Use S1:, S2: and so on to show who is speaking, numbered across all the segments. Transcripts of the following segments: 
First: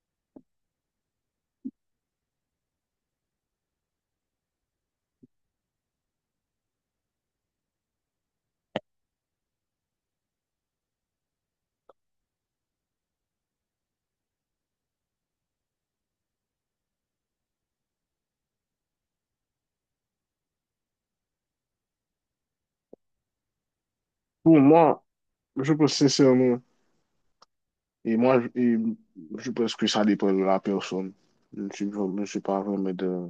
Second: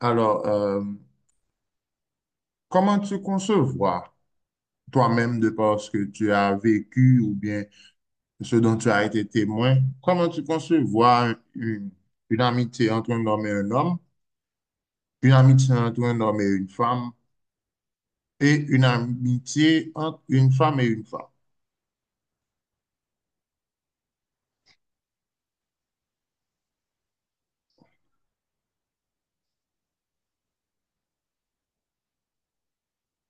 S1: Alors, comment tu concevoir toi-même de par ce que tu as vécu ou bien ce dont tu as été témoin, comment tu concevoir une amitié entre un homme et un homme, une amitié entre un homme et une femme, et une amitié entre une femme et une femme?
S2: Pour moi, je pense sincèrement, et moi, je pense que ça dépend de la personne. Je suis pas vraiment de,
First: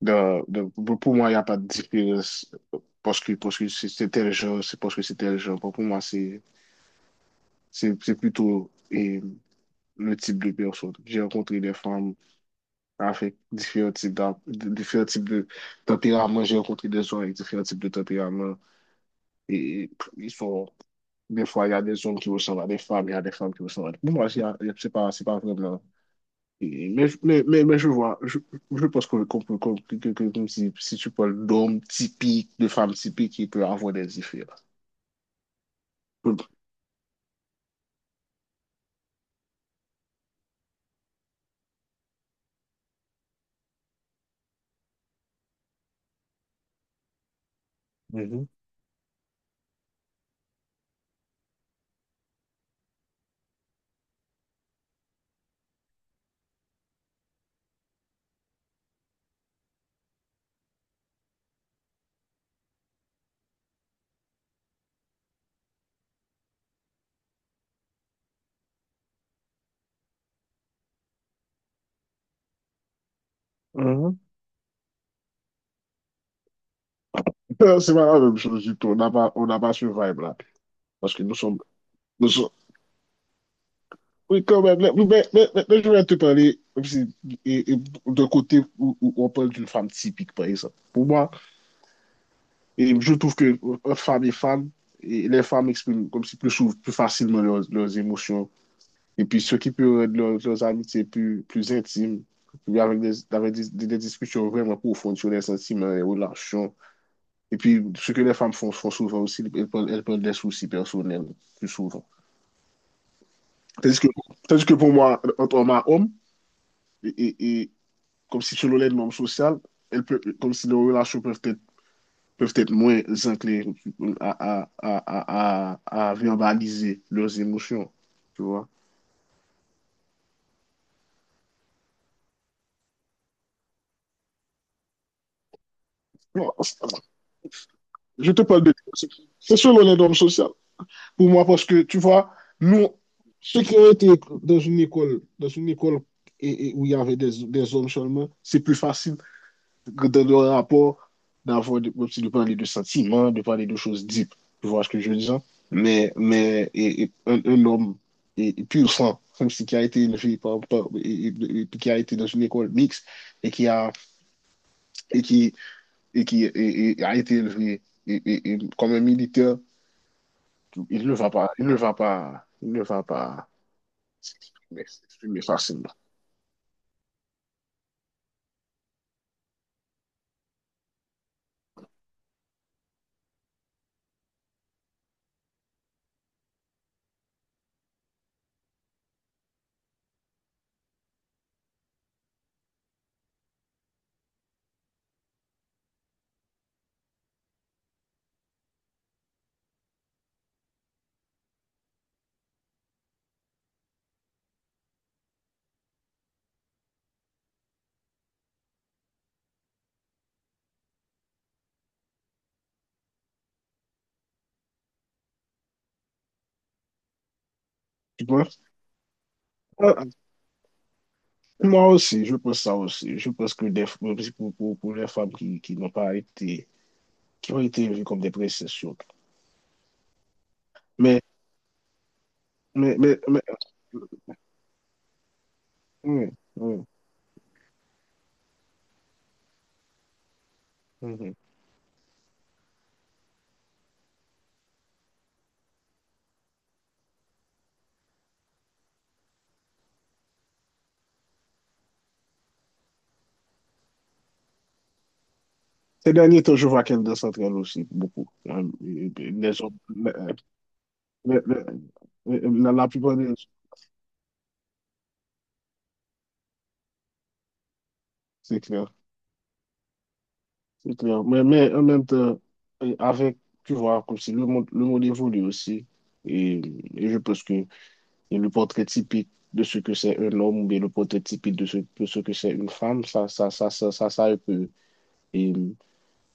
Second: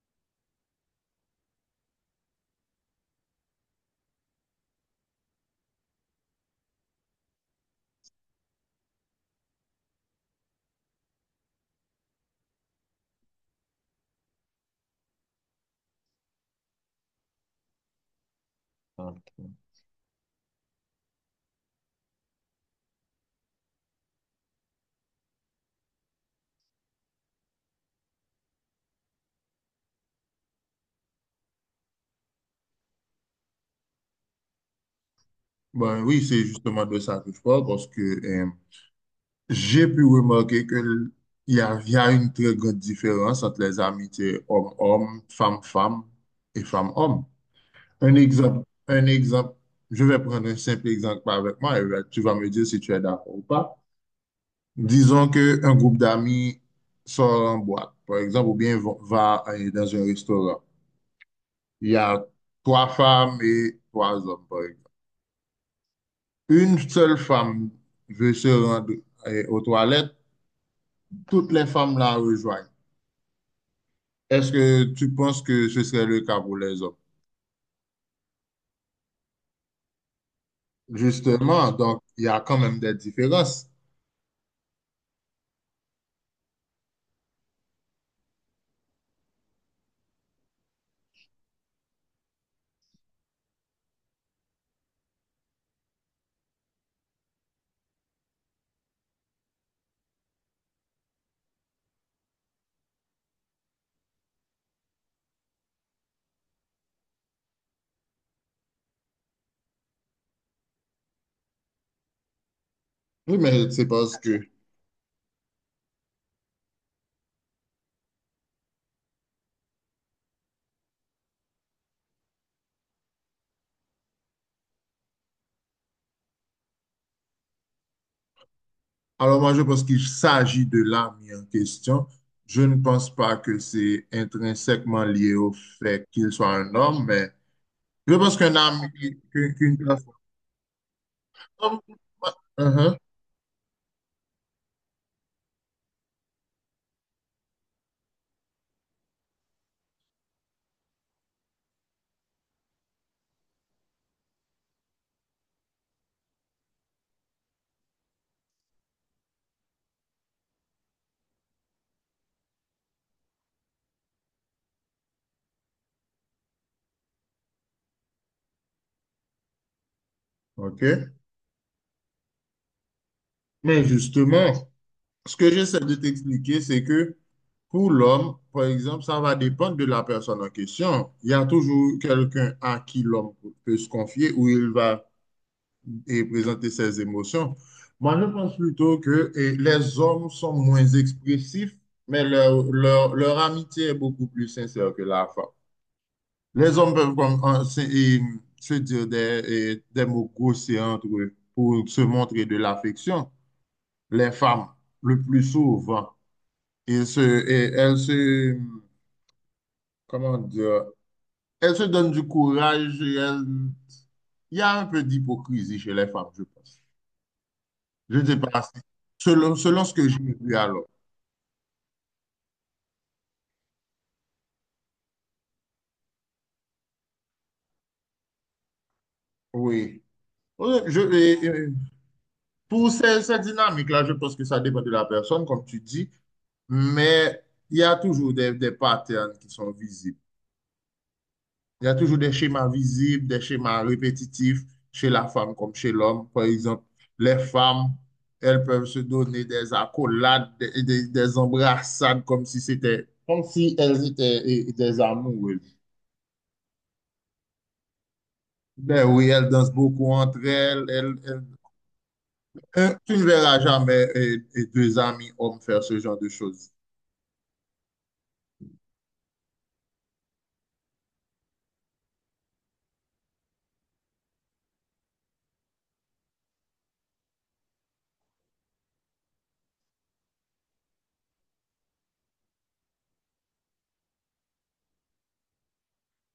S2: de, de- Pour moi, il n'y a pas de différence parce que c'est tel genre, c'est parce que c'est tel genre. Pour moi, c'est plutôt le type de personne. J'ai rencontré des femmes avec différents types de tempérament. J'ai rencontré des gens avec différents types de tempérament. Et, ils sont Des fois, il y a des hommes qui ressemblent à des femmes, il y a des femmes qui ressemblent à des. Pour moi, c'est pas vraiment. Mais je vois, je pense que, qu'on peut- qu'on- que- comme si, tu parles d'hommes typiques, de femmes typiques, il peut avoir des différences.
S1: Ben oui, c'est justement de ça que je parle parce que j'ai pu remarquer que il y a une très grande différence entre les amitiés homme-homme, femme-femme et femme-homme. Un
S2: Mhm,
S1: exemple, un exemple. Je vais prendre un simple exemple avec moi et là, tu vas me dire si tu es d'accord ou pas. Disons qu'un groupe d'amis sort en boîte, par exemple, ou bien va dans un restaurant. Il y a trois femmes et trois hommes, par exemple. Une seule femme veut se rendre aux toilettes. Toutes les femmes la rejoignent.
S2: mhm.
S1: Est-ce que tu penses que ce serait le cas pour les hommes?
S2: C'est pas la même chose du tout. On n'a pas ce vibe-là. Parce que
S1: Justement, donc, il y
S2: nous
S1: a
S2: sommes,
S1: quand même des différences.
S2: oui, quand même. Mais je vais te parler comme si, et, et, d'un côté où on parle d'une femme typique, par exemple. Pour moi. Et je trouve que entre femmes et femmes, et les femmes expriment comme si plus facilement leurs émotions. Et puis, ce qui peut rendre leurs amitiés plus intimes, puis avec des discussions vraiment profondes sur les sentiments, les relations. Et puis, ce que les femmes font souvent aussi, elles prennent des soucis personnels plus souvent.
S1: Oui, mais c'est
S2: Tandis que,
S1: parce que…
S2: tandis que pour moi, entre homme à homme, et comme si selon les normes sociales, comme si nos relations peuvent être moins enclins à verbaliser leurs émotions. Tu vois?
S1: Alors moi, je pense qu'il s'agit de l'âme en question. Je ne pense pas que c'est intrinsèquement lié au fait qu'il soit
S2: Bon,
S1: un homme, mais je
S2: je
S1: pense
S2: te
S1: qu'un
S2: parle de.
S1: âme, qu'une
S2: C'est
S1: qu'une
S2: selon les
S1: personne.
S2: normes sociales. Pour moi, parce que tu vois, nous,
S1: Mhm.
S2: ceux qui ont été dans une école et où il y avait des hommes seulement, c'est plus facile dans le rapport, de parler de sentiments, de parler de choses deep. Tu vois ce que je veux dire? Mais homme pur sang, comme si qui a été élevé et qui a été dans une école mixte et qui a, et qui, et a été élevé comme un militaire,
S1: OK.
S2: il ne va pas
S1: Mais justement, ce
S2: s'exprimer
S1: que j'essaie
S2: facilement.
S1: de t'expliquer, c'est que pour l'homme, par exemple, ça va dépendre de la personne en question. Il y a toujours quelqu'un à qui l'homme peut se confier, où il va et présenter ses émotions. Moi, je pense plutôt que les hommes sont moins expressifs, mais leur amitié est beaucoup plus sincère que la femme. Les hommes peuvent comme, en- se et, se dire des mots grossiers entre eux pour se montrer de l'affection. Les femmes, le plus souvent, et se, et elles se, comment dire, elles se donnent du courage. Il y a un peu d'hypocrisie chez les femmes, je pense. Je
S2: Tu
S1: ne sais
S2: penses?
S1: pas. Selon, selon ce
S2: Ah,
S1: que j'ai vu alors.
S2: moi aussi, je pense ça aussi. Je pense pour les femmes qui n'ont pas été qui ont été vus comme des précessions.
S1: Oui. Oui, Je,
S2: Mais,
S1: et pour
S2: mais, mais, mais
S1: cette dynamique-là, je pense que ça dépend de la personne, comme tu dis,
S2: oui, oui,
S1: mais il y a toujours des patterns qui sont visibles.
S2: mhm.
S1: Il y a toujours des schémas visibles, des schémas répétitifs chez la femme comme chez l'homme. Par exemple, les femmes, elles peuvent se donner des accolades, des embrassades comme si c'était, comme si elles étaient des amoureuses.
S2: Ces derniers temps, je vois qu'elle danse entre elles aussi, beaucoup.
S1: Ben oui, elles
S2: Les
S1: dansent
S2: autres,
S1: beaucoup entre elles, elles,
S2: les-
S1: elles
S2: la
S1: Hein, tu
S2: plupart
S1: ne
S2: des.
S1: verras jamais deux amis hommes faire ce genre de choses.
S2: C'est clair, c'est clair. Mais en même temps, euh, avec, tu vois, comme si le monde évolue aussi. Et, et je pense que le portrait typique de ce que c'est un homme ou bien le portrait typique de ce que c'est une femme, ça peut et,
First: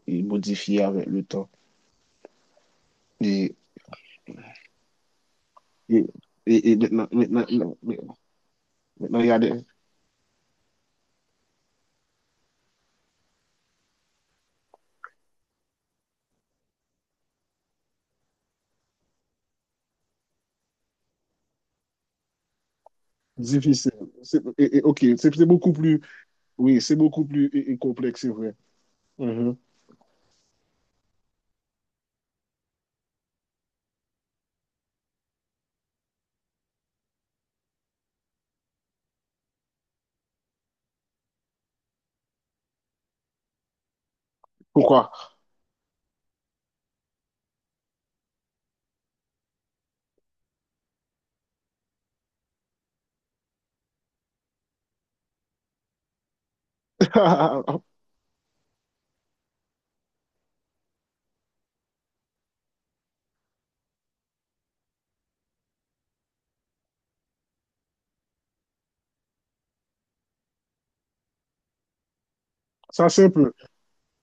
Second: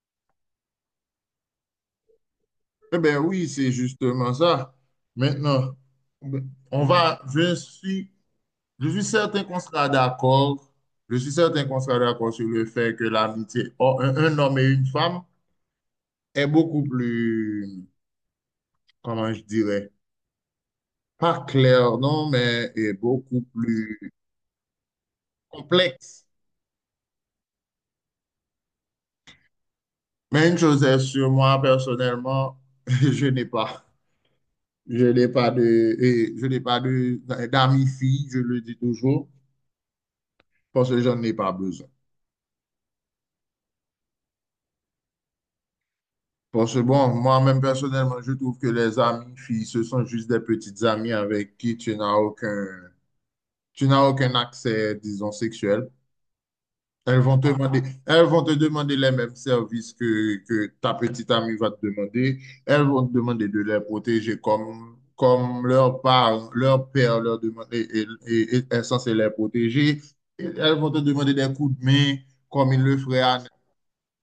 S2: modifier avec le temps.
S1: Eh bien oui,
S2: Et
S1: c'est justement ça. Maintenant,
S2: et et, et
S1: on
S2: maintenant,
S1: va,
S2: maintenant, maintenant, maintenant,
S1: je suis
S2: maintenant, il y a
S1: certain
S2: des
S1: qu'on sera d'accord. Je suis certain qu'on sera d'accord sur le fait que l'amitié, entre un homme et une femme, est beaucoup plus, comment je dirais, pas clair, non, mais est beaucoup
S2: difficiles.
S1: plus
S2: Ok, c'est beaucoup plus,
S1: complexe.
S2: oui, c'est beaucoup plus complexe, c'est vrai. Mhm.
S1: Mais une chose est sûre, moi, personnellement, je n'ai pas. Je n'ai pas de, et je n'ai pas de, d'amis filles, je le dis toujours, parce que j'en ai pas besoin.
S2: Pourquoi?
S1: Parce que bon, moi-même personnellement, je trouve que les amis filles, ce sont juste des petites amies avec qui tu n'as aucun accès, disons, sexuel. Elles vont te demander les mêmes services que ta petite amie va te demander. Elles vont te demander de les protéger comme, comme leur parents, leur père leur demande, et est censé les protéger. Et elles vont te demander des coups de main comme ils le
S2: Ça,
S1: feraient à…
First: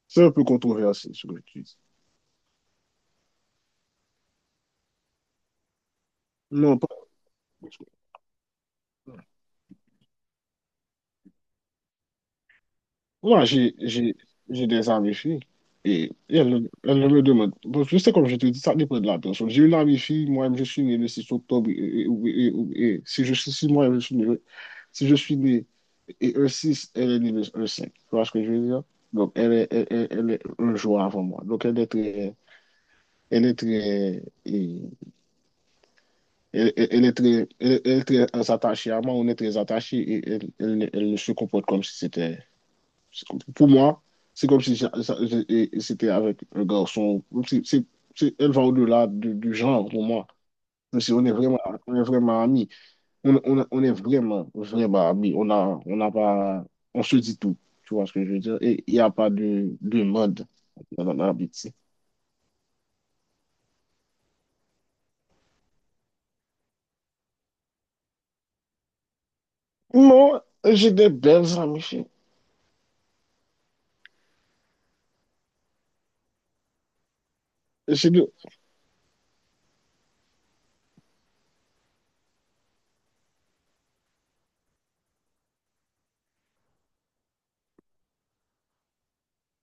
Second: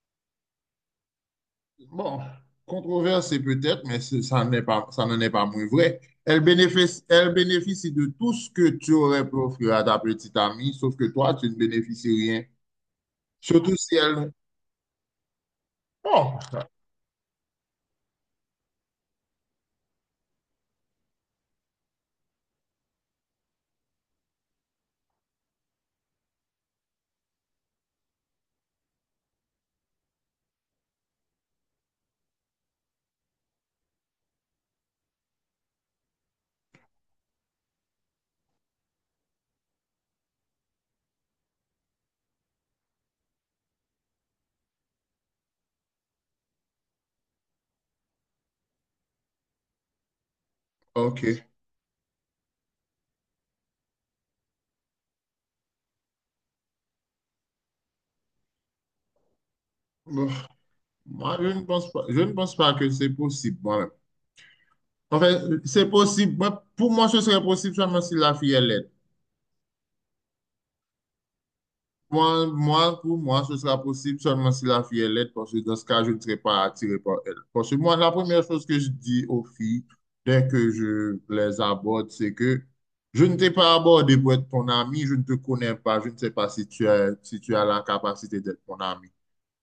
S2: c'est un peu controversé, ce que tu dis.
S1: Bon, controversé peut-être, mais ça n'est pas, ça n'en est pas moins vrai.
S2: Non,
S1: Elles bénéficient de tout ce que tu aurais pu offrir à ta petite amie, sauf que toi, tu ne bénéficies rien.
S2: moi,
S1: Surtout si elle…
S2: j'ai des amis filles et
S1: Bon.
S2: elles ne me demandent, bon, je sais comme je te dis, ça dépend de la personne. J'ai une amie fille, moi, je suis né le 6 octobre, et si moi, je suis né, si je suis né. Et e six elle est niveuse e cinq. Tu vois ce que je veux dire? Donc, elle est un joueur avant moi. Donc, elle est très, et- elle est très attachée à moi. On est très attachés et elle se comporte comme si c'était, pour moi, c'est comme si c'était avec un garçon. Elle va au-delà du genre pour moi. Même si
S1: Ok.
S2: on est vraiment amis. On est vraiment, vraiment amis. On a, on n'a pas, on se dit tout. Tu vois ce que je veux dire? Et il n'y a pas de
S1: Bon,
S2: mode dans notre
S1: moi,
S2: amitié.
S1: je ne pense pas que c'est possible, moi-même. En fait, c'est possible. Moi, pour moi, ce serait possible seulement si la fille est laide.
S2: Moi, j'ai des belles amies. Chérie.
S1: Pour moi, ce sera possible seulement si la fille est laide, parce que dans ce cas, je ne serai pas attiré par elle. Parce que moi, la
S2: J'ai de.
S1: première chose que je dis aux filles, dès que je les aborde, c'est que je ne t'ai pas abordé pour être ton ami, je ne te connais pas, je ne sais pas si si tu as la capacité d'être mon ami.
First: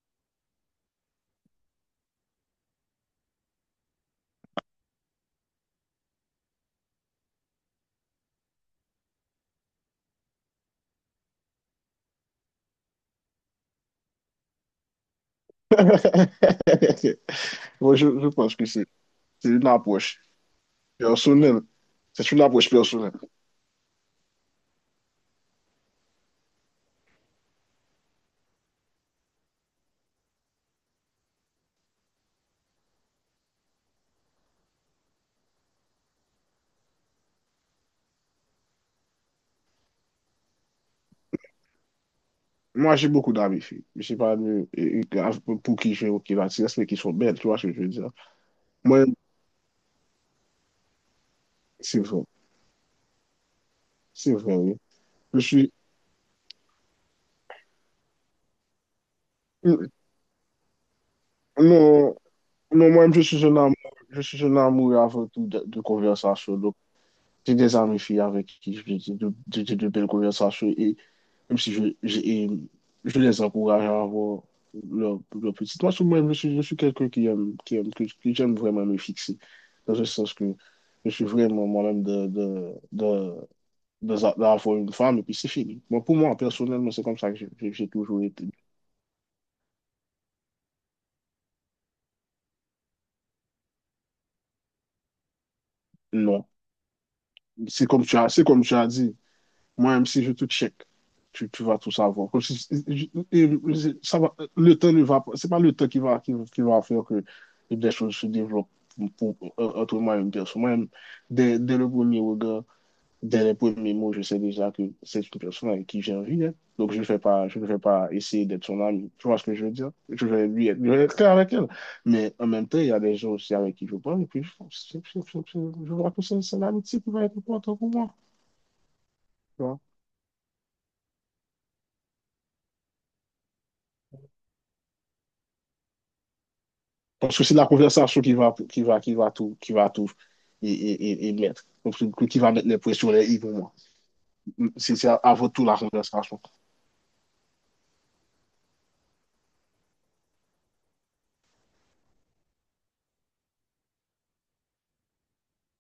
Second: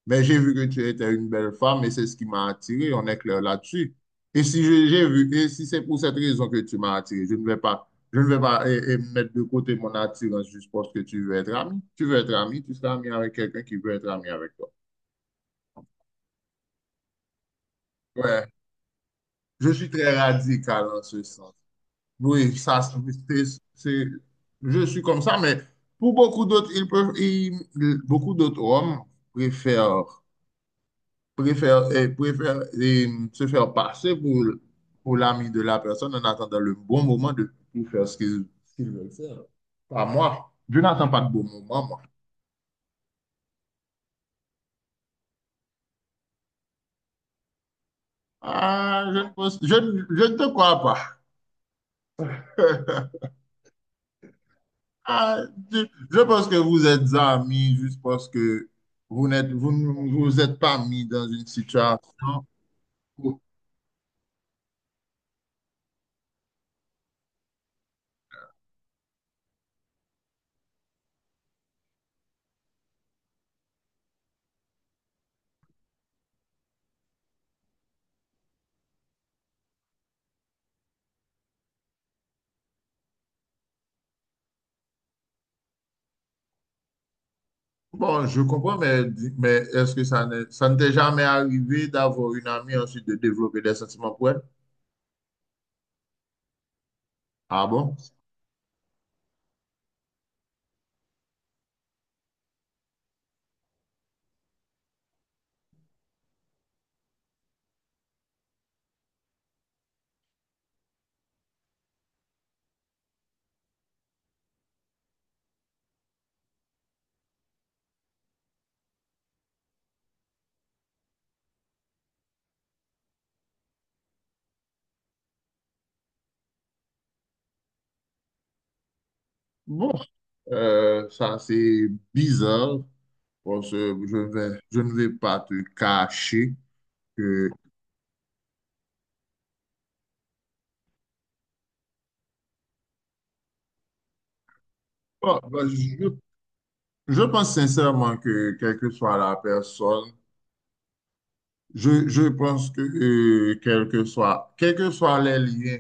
S1: Mais j'ai vu que tu étais une belle femme et c'est ce qui m'a attiré. On est clair là-dessus. Et si je- j'ai vu, et si c'est pour cette raison que tu m'as attiré, je ne vais pas mettre de côté mon attirance juste parce que tu veux être ami. Tu veux être ami, tu seras ami avec quelqu'un qui veut être ami avec toi.
S2: Moi, je
S1: Ouais,
S2: pense que c'est une
S1: je suis très
S2: approche
S1: radical en ce sens.
S2: personnelle. C'est une
S1: Oui,
S2: approche personnelle.
S1: c'est, c'est- je suis comme ça, mais pour beaucoup d'autres, beaucoup d'autres hommes préfèrent préfère, préfère se faire passer pour l'ami de la personne en attendant le bon moment de, pour faire ce qu'ils veulent faire. Pas moi. Je n'attends pas de bon moment, moi.
S2: Moi, j'ai beaucoup d'amis filles. Je sais pas pour qui j'ai aucune attirance, mais qui sont belles. Tu vois ce que je veux dire?
S1: Ah,
S2: Moi,
S1: je ne, pense- je ne te crois
S2: c'est vrai.
S1: pas.
S2: C'est vrai, oui. Je
S1: Ah,
S2: suis.
S1: je, je pense que vous êtes amis juste parce que vous n'êtes vous, ne- vous êtes pas mis dans une
S2: Non.
S1: situation.
S2: Non, moi-même,
S1: où-
S2: je suis un amour avant tout de conversation. Donc, j'ai des amis filles avec qui j'ai de belles conversations. Et même si je les encourage à avoir leur petite. Moi, moi-même, je suis quelqu'un qui aime, que j'aime vraiment me fixer. Dans le sens que je suis vraiment moi-même d'avoir une femme et puis c'est fini. Moi, pour moi, personnellement, c'est comme ça que j'ai toujours
S1: Bon, je
S2: été.
S1: comprends, mais est-ce que ça ne t'est jamais arrivé d'avoir une amie ensuite de développer des sentiments pour elle?
S2: Non.
S1: Ah
S2: C'est
S1: bon?
S2: comme tu as, c'est comme tu as dit. Moi, même si je te check, tu vas tout savoir. Comme si- je- Ça va, le temps ne va pas. C'est pas le temps qui va faire que des choses se développent entre moi et une personne. Moi-même, dès le premier regard, dès les premiers mots, je sais déjà que c'est une personne avec qui j'ai envie d'être. Donc, je ne vais pas essayer d'être son ami. Tu vois ce que je veux dire? Je vais être clair avec elle. Mais en même temps, il y a des gens aussi avec qui je parle. Et puis, je vois que c'est l'amitié qui va être importante pour moi.
S1: Bon, ça c'est bizarre parce que je ne vais pas te cacher
S2: Parce que
S1: que…
S2: c'est la conversation qui va tout mettre. Donc, qui va mettre les pressions les i pour moi. C'est
S1: Bon,
S2: avant
S1: bah,
S2: tout la conversation.
S1: je pense sincèrement que quelle que soit la personne, je pense que quel que soit, quels que soient les liens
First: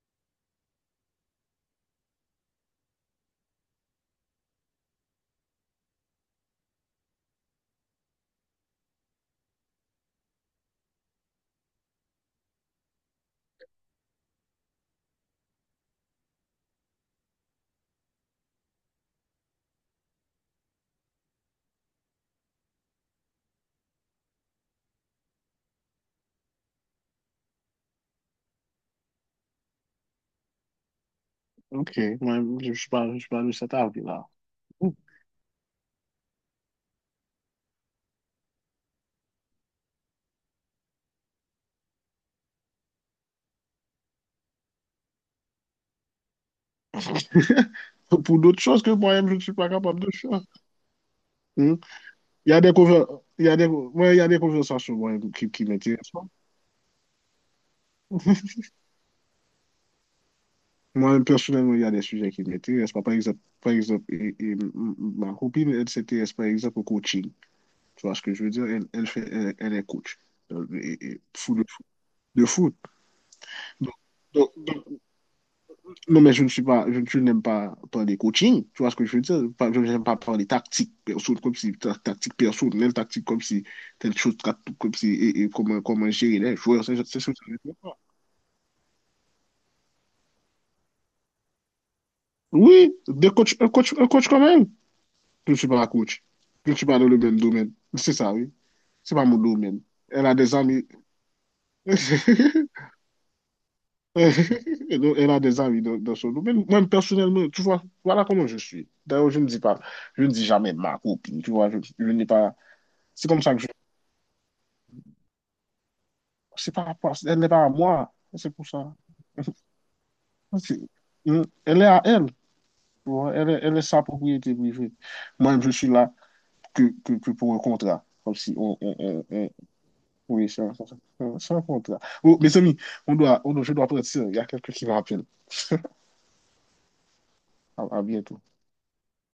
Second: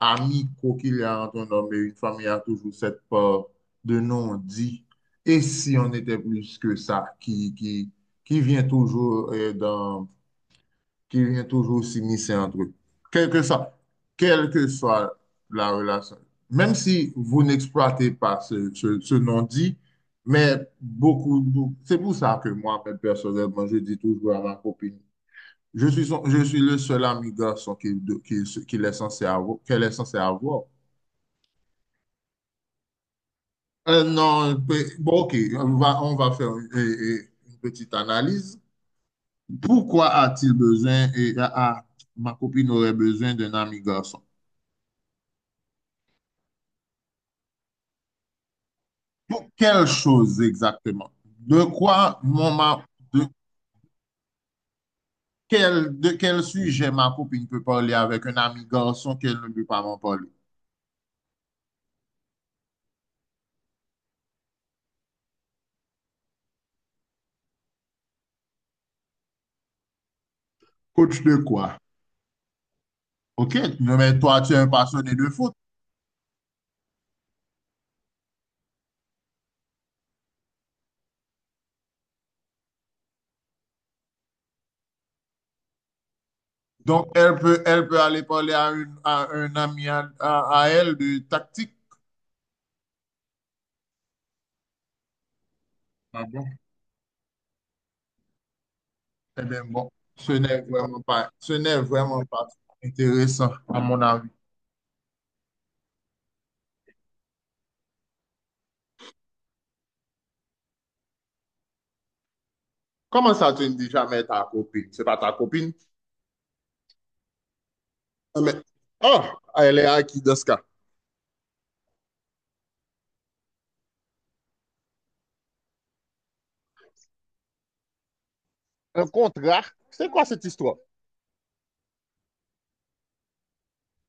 S1: amicaux qu'il y a entre un homme et une femme, il y a toujours cette peur de non-dit. Et si on était plus que ça, qui vient toujours dans qu'il y ait toujours s'immiscer entre eux. Quelle que soit, quelle que soit la relation. Même si vous n'exploitez pas ce non-dit, mais c'est pour ça que moi, mais personnellement, je dis toujours à ma copine, je suis le seul ami garçon qu'elle est censée avoir.
S2: Ok, moi, je suis pas de cet avis-là.
S1: Non, pe- bon, ok, on va faire une petite analyse. Pourquoi a-t-il besoin et a- a- ma copine aurait besoin d'un ami garçon?
S2: Pour d'autres choses que moi-même, je ne
S1: Pour
S2: suis pas
S1: quelle
S2: capable de
S1: chose
S2: faire.
S1: exactement? De
S2: Hmm.
S1: quoi
S2: Il y
S1: mon
S2: a des, conver-
S1: de
S2: il y a des, ouais, il y a des conversations moi, qui
S1: de
S2: m'intéressent pas.
S1: quel sujet ma copine peut parler avec un ami garçon qu'elle ne peut pas m'en parler?
S2: Moi, personnellement, il y a des sujets qui m'intéressent pas. Par exemple et m- m- ma copine, elle s'intéresse par exemple au coaching. Tu vois ce que je veux dire? Elle est coach. Euh, Et, et,
S1: Coach de
S2: full-
S1: quoi?
S2: de foot.
S1: OK,
S2: Donc,
S1: non, mais toi, tu
S2: donc,
S1: es un
S2: donc,
S1: passionné de foot.
S2: non, mais je ne suis pas, je n'aime pas parler coaching, tu vois ce que je veux dire? Je n'aime pas parler tactique, perso, comme si, tactique personnelle, tactique comme si, telle chose, comme si, comment gérer les joueurs, c'est
S1: Donc,
S2: c'est ce que je veux dire.
S1: elle peut aller parler à, à un ami à elle de tactique.
S2: Oui, des coachs, un coach quand même. Je ne suis pas un coach.
S1: Ah bon?
S2: Je ne suis pas dans le même domaine. C'est ça, oui. C'est pas mon
S1: Eh bien,
S2: domaine.
S1: bon,
S2: Elle a des amis.
S1: ce n'est vraiment pas intéressant, à mon avis.
S2: Et donc, elle a des amis dans son domaine. Moi, personnellement, tu vois, voilà comment je suis. D'ailleurs, je ne dis jamais ma copine, tu vois, je n'ai pas. C'est
S1: Comment
S2: comme
S1: ça,
S2: ça que
S1: tu
S2: je.
S1: ne dis jamais ta copine? C'est pas ta copine?
S2: C'est par rapport, elle n'est pas à moi,
S1: Ah,
S2: c'est
S1: mais,
S2: pour ça.
S1: oh, elle est à qui dans ce cas?
S2: C'est- Elle est à elle, tu vois, elle est sa propriété privée. Moi, je suis là que pour un contrat, comme si on. on,
S1: Un
S2: on, on-
S1: contrat? C'est quoi cette
S2: Oui,
S1: histoire?
S2: c'est un contrat. Oh, mes amis, je dois partir, il y a quelqu'un qui m'appelle. À bientôt.